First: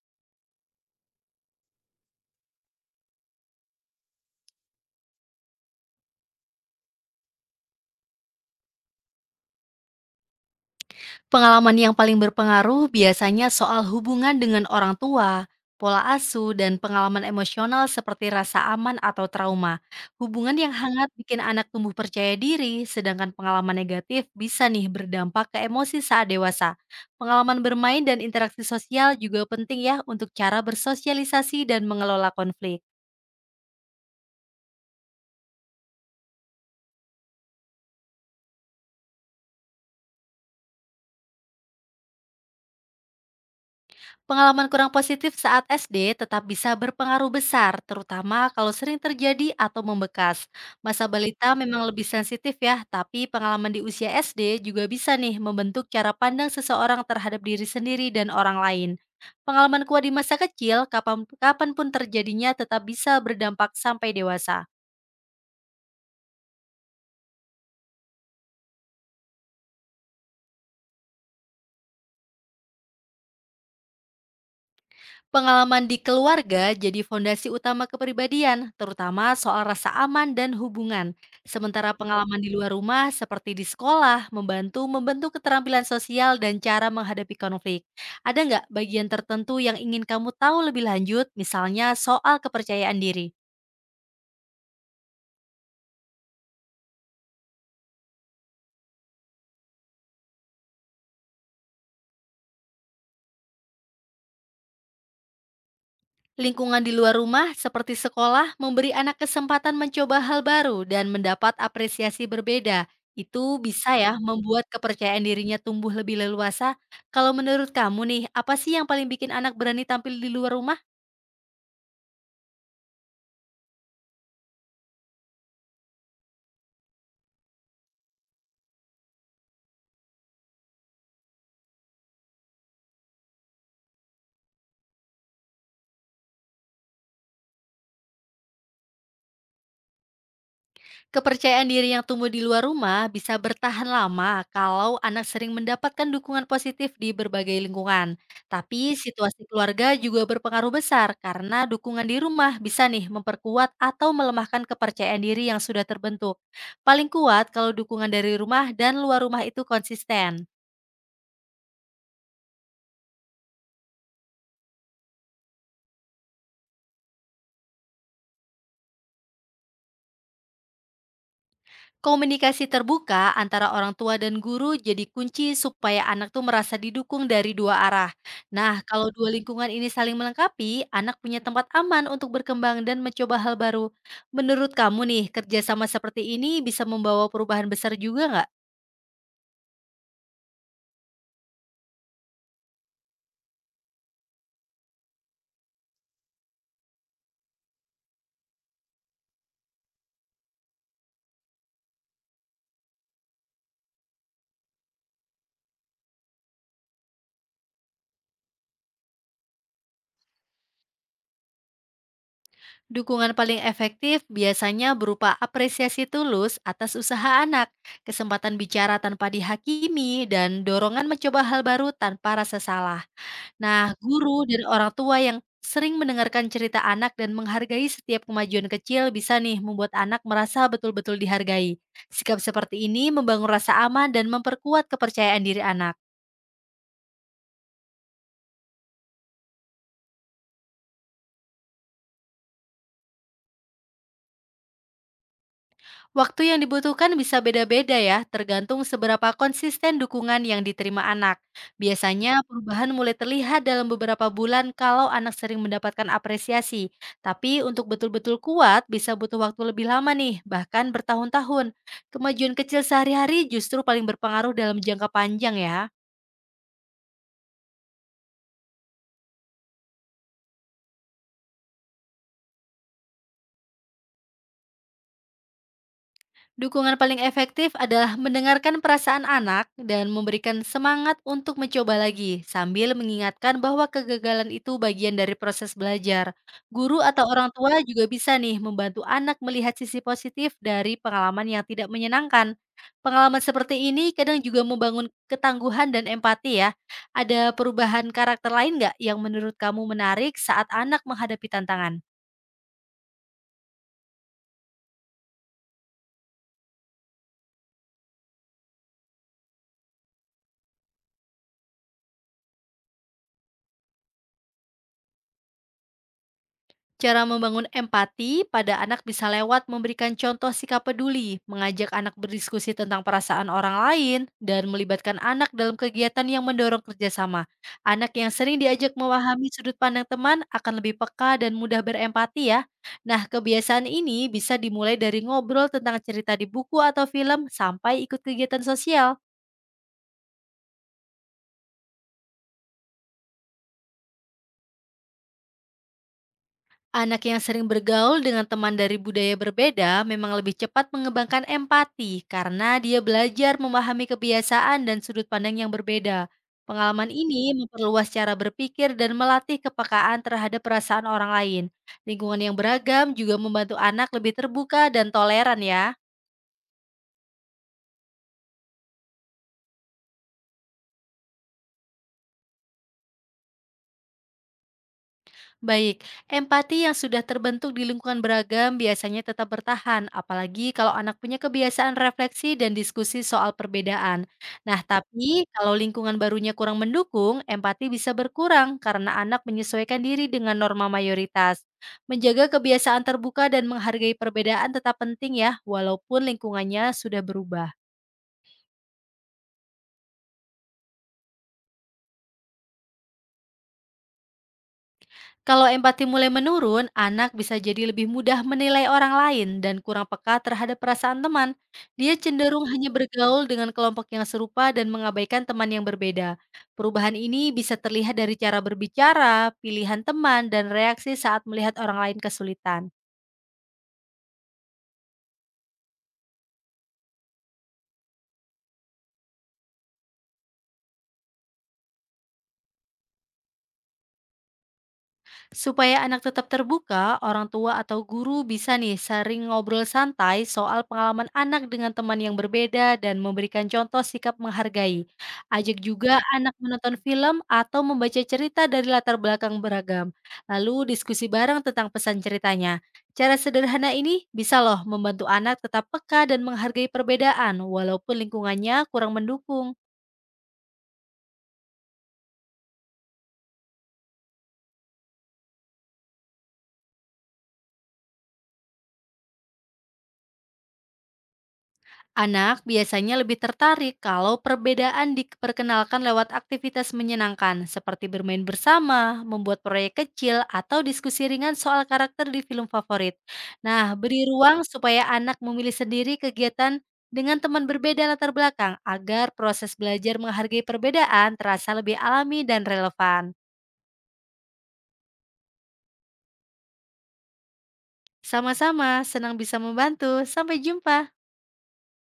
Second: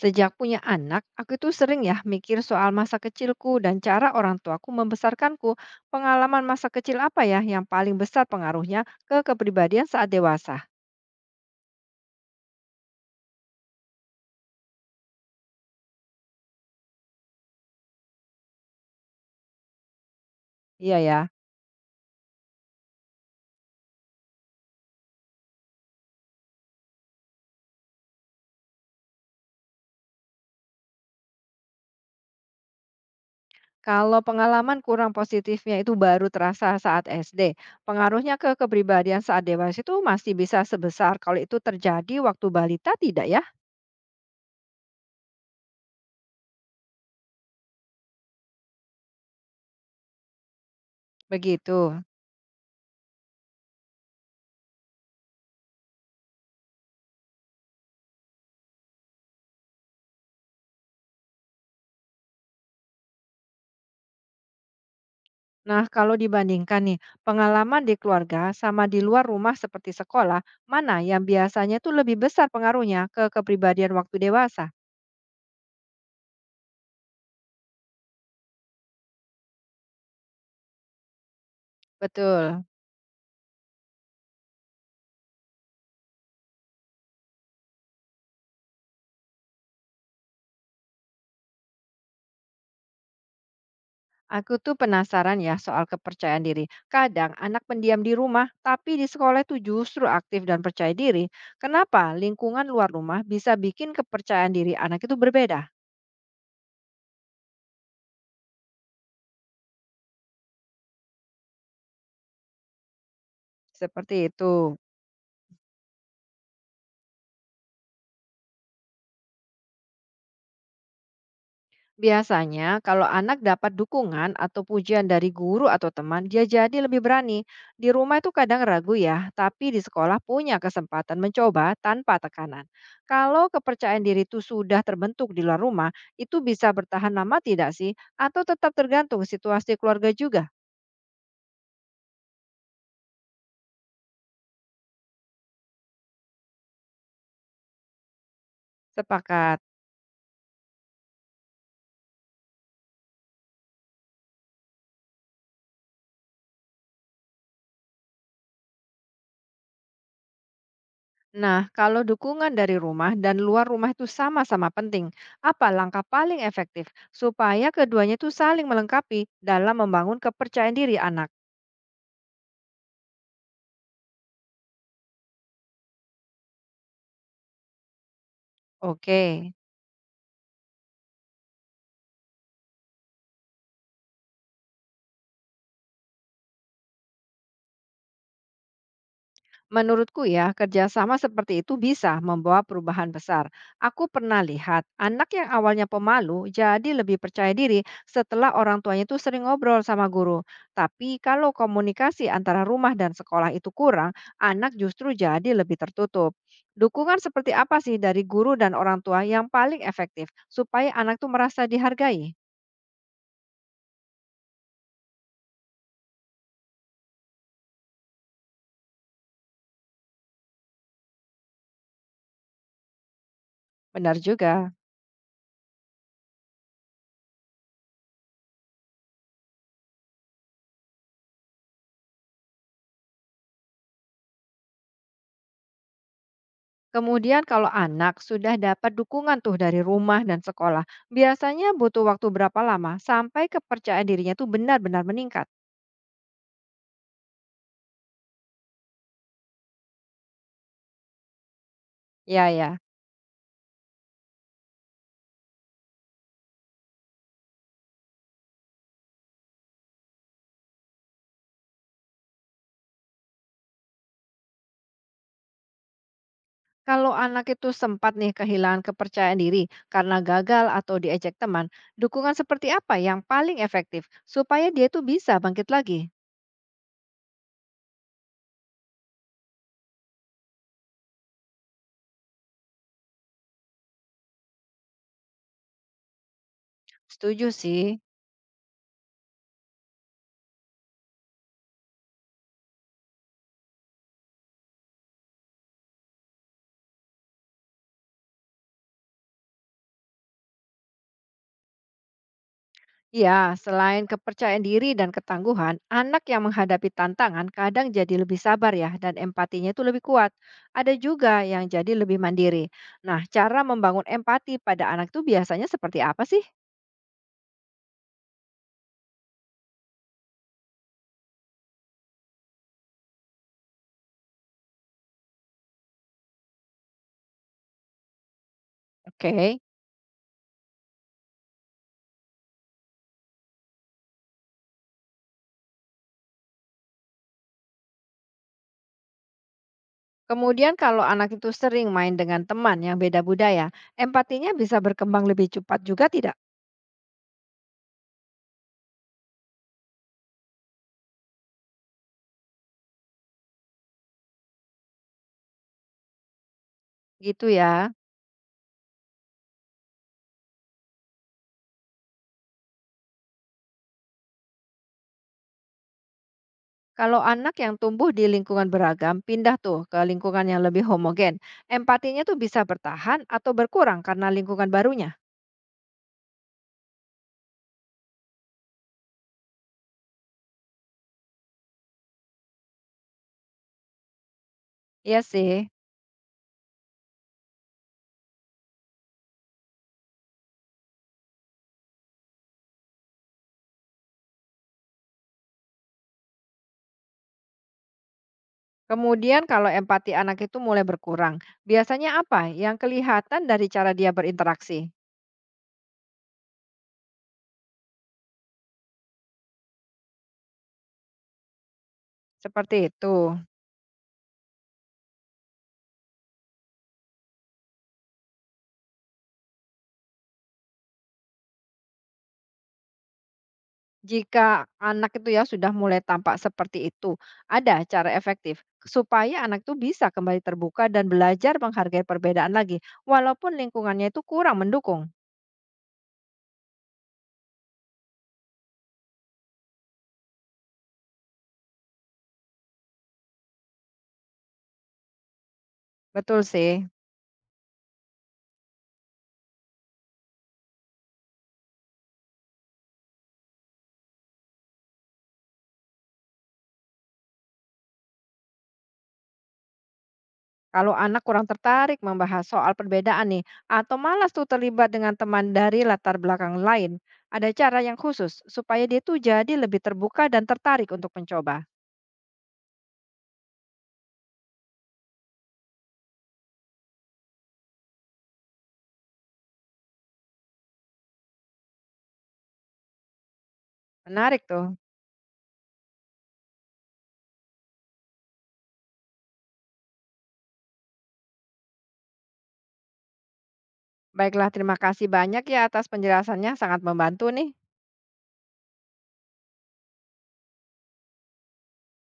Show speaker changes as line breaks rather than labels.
Sejak punya anak, aku itu sering ya mikir soal masa kecilku dan cara orang tuaku membesarkanku. Pengalaman masa kecil apa ya yang paling besar pengaruhnya ke kepribadian saat dewasa?
Pengalaman yang paling berpengaruh biasanya soal hubungan dengan orang tua, pola asuh, dan pengalaman emosional seperti rasa aman atau trauma. Hubungan yang
Iya
hangat
ya.
bikin anak tumbuh percaya diri, sedangkan pengalaman negatif bisa nih berdampak ke emosi saat dewasa. Pengalaman bermain dan interaksi sosial juga penting ya untuk cara bersosialisasi dan mengelola konflik.
Kalau pengalaman kurang positifnya itu baru terasa saat SD, pengaruhnya ke kepribadian saat dewasa itu masih bisa sebesar kalau itu terjadi waktu balita tidak ya?
Pengalaman kurang positif saat SD tetap bisa berpengaruh besar, terutama kalau sering terjadi atau membekas. Masa balita memang
Begitu.
lebih sensitif ya, tapi pengalaman di usia SD juga bisa nih membentuk cara pandang seseorang terhadap diri sendiri dan orang lain. Pengalaman kuat di masa kecil, kapanpun terjadinya tetap bisa berdampak sampai dewasa.
Nah, kalau dibandingkan nih, pengalaman di keluarga sama di luar rumah seperti sekolah, mana yang biasanya tuh lebih besar pengaruhnya ke kepribadian waktu dewasa?
Pengalaman di keluarga jadi fondasi utama kepribadian, terutama soal rasa aman dan hubungan. Sementara pengalaman di
Betul.
luar rumah, seperti di sekolah, membantu membentuk keterampilan sosial dan cara menghadapi konflik. Ada nggak bagian tertentu yang ingin kamu tahu lebih lanjut, misalnya soal kepercayaan diri?
Aku tuh penasaran ya soal kepercayaan diri. Kadang anak pendiam di rumah, tapi di sekolah itu justru aktif dan percaya diri. Kenapa lingkungan luar rumah bisa bikin kepercayaan diri anak itu berbeda?
Lingkungan di luar rumah seperti sekolah memberi anak kesempatan mencoba hal baru dan mendapat apresiasi berbeda. Itu bisa ya
Seperti
membuat
itu.
kepercayaan dirinya tumbuh lebih leluasa. Kalau menurut kamu nih, apa sih yang paling bikin anak berani tampil di luar rumah?
Biasanya, kalau anak dapat dukungan atau pujian dari guru atau teman, dia jadi lebih berani. Di rumah itu kadang ragu ya, tapi di sekolah punya kesempatan mencoba tanpa tekanan. Kalau kepercayaan diri itu sudah terbentuk di luar rumah, itu bisa bertahan lama tidak sih? Atau tetap tergantung situasi keluarga juga?
Kepercayaan diri yang tumbuh di luar rumah bisa bertahan lama kalau anak sering mendapatkan dukungan positif di berbagai lingkungan. Tapi situasi
Sepakat.
keluarga juga berpengaruh besar karena dukungan di rumah bisa nih memperkuat atau melemahkan kepercayaan diri yang sudah terbentuk. Paling kuat kalau dukungan dari rumah dan luar rumah itu konsisten.
Nah, kalau dukungan dari rumah dan luar rumah itu sama-sama penting, apa langkah paling efektif supaya keduanya itu saling melengkapi dalam membangun kepercayaan diri anak?
Komunikasi terbuka antara orang tua dan guru jadi kunci supaya anak tuh merasa didukung dari dua arah. Nah, kalau
Oke,
dua lingkungan ini saling melengkapi, anak punya tempat aman untuk berkembang dan mencoba hal baru. Menurut kamu nih, kerjasama seperti ini bisa membawa perubahan besar juga nggak?
menurutku ya, kerjasama seperti itu bisa membawa perubahan besar. Aku pernah lihat anak yang awalnya pemalu jadi lebih percaya diri setelah orang tuanya itu sering ngobrol sama guru. Tapi kalau komunikasi antara rumah dan sekolah itu kurang, anak justru jadi lebih tertutup. Dukungan seperti apa sih dari guru dan orang tua yang paling efektif supaya anak tuh merasa dihargai?
Dukungan paling efektif biasanya berupa apresiasi tulus atas usaha anak, kesempatan bicara tanpa dihakimi, dan dorongan mencoba hal baru tanpa rasa salah. Nah,
Benar
guru dan
juga.
orang tua yang sering mendengarkan cerita anak dan menghargai setiap kemajuan kecil bisa nih membuat anak merasa betul-betul dihargai. Sikap seperti ini membangun rasa aman dan memperkuat kepercayaan diri anak.
Kemudian kalau anak sudah dapat dukungan tuh dari rumah dan sekolah, biasanya butuh waktu berapa lama sampai kepercayaan dirinya tuh benar-benar meningkat?
Waktu yang dibutuhkan bisa beda-beda ya, tergantung seberapa konsisten dukungan yang diterima anak. Biasanya
Ya ya.
perubahan mulai terlihat dalam beberapa bulan kalau anak sering mendapatkan apresiasi. Tapi untuk betul-betul kuat bisa butuh waktu lebih lama nih, bahkan bertahun-tahun. Kemajuan kecil sehari-hari justru paling berpengaruh dalam jangka panjang ya.
Kalau anak itu sempat nih kehilangan kepercayaan diri karena gagal atau diejek teman, dukungan seperti apa yang paling efektif supaya dia tuh bisa bangkit lagi?
Dukungan paling efektif adalah mendengarkan perasaan anak dan memberikan semangat untuk mencoba lagi, sambil mengingatkan bahwa kegagalan itu bagian dari proses belajar. Guru atau orang
Setuju
tua
sih.
juga bisa nih membantu anak melihat sisi positif dari pengalaman yang tidak menyenangkan. Pengalaman seperti ini kadang juga membangun ketangguhan dan empati ya. Ada perubahan karakter lain nggak yang menurut kamu menarik saat anak menghadapi tantangan?
Ya, selain kepercayaan diri dan ketangguhan, anak yang menghadapi tantangan kadang jadi lebih sabar ya dan empatinya itu lebih kuat. Ada juga yang jadi lebih mandiri. Nah, cara membangun empati pada anak itu biasanya seperti apa sih?
Cara membangun empati pada anak bisa lewat memberikan contoh sikap peduli, mengajak anak berdiskusi tentang perasaan orang lain, dan melibatkan anak dalam kegiatan yang mendorong kerjasama. Anak yang sering diajak
Oke.
memahami sudut pandang teman akan lebih peka dan mudah berempati ya. Nah, kebiasaan ini bisa dimulai dari ngobrol tentang cerita di buku atau film sampai ikut kegiatan sosial.
Kemudian kalau anak itu sering main dengan teman yang beda budaya, empatinya bisa berkembang lebih cepat juga tidak?
Anak yang sering bergaul dengan teman dari budaya berbeda memang lebih cepat mengembangkan empati karena dia belajar memahami kebiasaan dan sudut pandang yang berbeda. Pengalaman
Gitu
ini
ya.
memperluas cara berpikir dan melatih kepekaan terhadap perasaan orang lain. Lingkungan yang beragam juga membantu anak lebih terbuka dan toleran ya.
Kalau anak yang tumbuh di lingkungan beragam, pindah tuh ke lingkungan yang lebih homogen. Empatinya tuh bisa bertahan atau berkurang karena lingkungan barunya.
Baik, empati yang sudah terbentuk di lingkungan beragam biasanya tetap bertahan, apalagi kalau anak punya kebiasaan refleksi dan diskusi soal perbedaan. Nah,
Iya
tapi
sih.
kalau lingkungan barunya kurang mendukung, empati bisa berkurang karena anak menyesuaikan diri dengan norma mayoritas. Menjaga kebiasaan terbuka dan menghargai perbedaan tetap penting ya, walaupun lingkungannya sudah berubah.
Kemudian kalau empati anak itu mulai berkurang, biasanya apa yang kelihatan dari cara dia berinteraksi?
Kalau empati mulai menurun, anak bisa jadi lebih mudah menilai orang lain dan kurang peka terhadap perasaan teman. Dia cenderung
Seperti
hanya
itu.
bergaul dengan kelompok yang serupa dan mengabaikan teman yang berbeda. Perubahan ini bisa terlihat dari cara berbicara, pilihan teman, dan reaksi saat melihat orang lain kesulitan.
Jika anak itu ya sudah mulai tampak seperti itu, ada cara efektif supaya anak itu bisa kembali terbuka dan belajar menghargai perbedaan lagi, walaupun lingkungannya itu kurang mendukung.
Supaya anak tetap terbuka, orang tua atau guru bisa nih sering ngobrol santai soal pengalaman anak dengan teman yang berbeda dan memberikan contoh sikap menghargai. Ajak juga
Betul
anak
sih.
menonton film atau membaca cerita dari latar belakang beragam. Lalu diskusi bareng tentang pesan ceritanya. Cara sederhana ini bisa loh membantu anak tetap peka dan menghargai perbedaan walaupun lingkungannya kurang mendukung.
Kalau anak kurang tertarik membahas soal perbedaan nih, atau malas tuh terlibat dengan teman dari latar belakang lain, ada cara yang khusus supaya dia tuh jadi lebih terbuka dan tertarik untuk mencoba.
Anak biasanya lebih tertarik kalau perbedaan diperkenalkan lewat aktivitas menyenangkan, seperti bermain bersama, membuat proyek kecil, atau diskusi ringan soal karakter di film favorit. Nah, beri
Menarik
ruang
tuh.
supaya anak memilih sendiri kegiatan dengan teman berbeda latar belakang agar proses belajar menghargai perbedaan terasa lebih alami dan relevan.
Baiklah, terima kasih banyak ya atas penjelasannya, sangat membantu nih.
Sama-sama, senang bisa membantu. Sampai jumpa.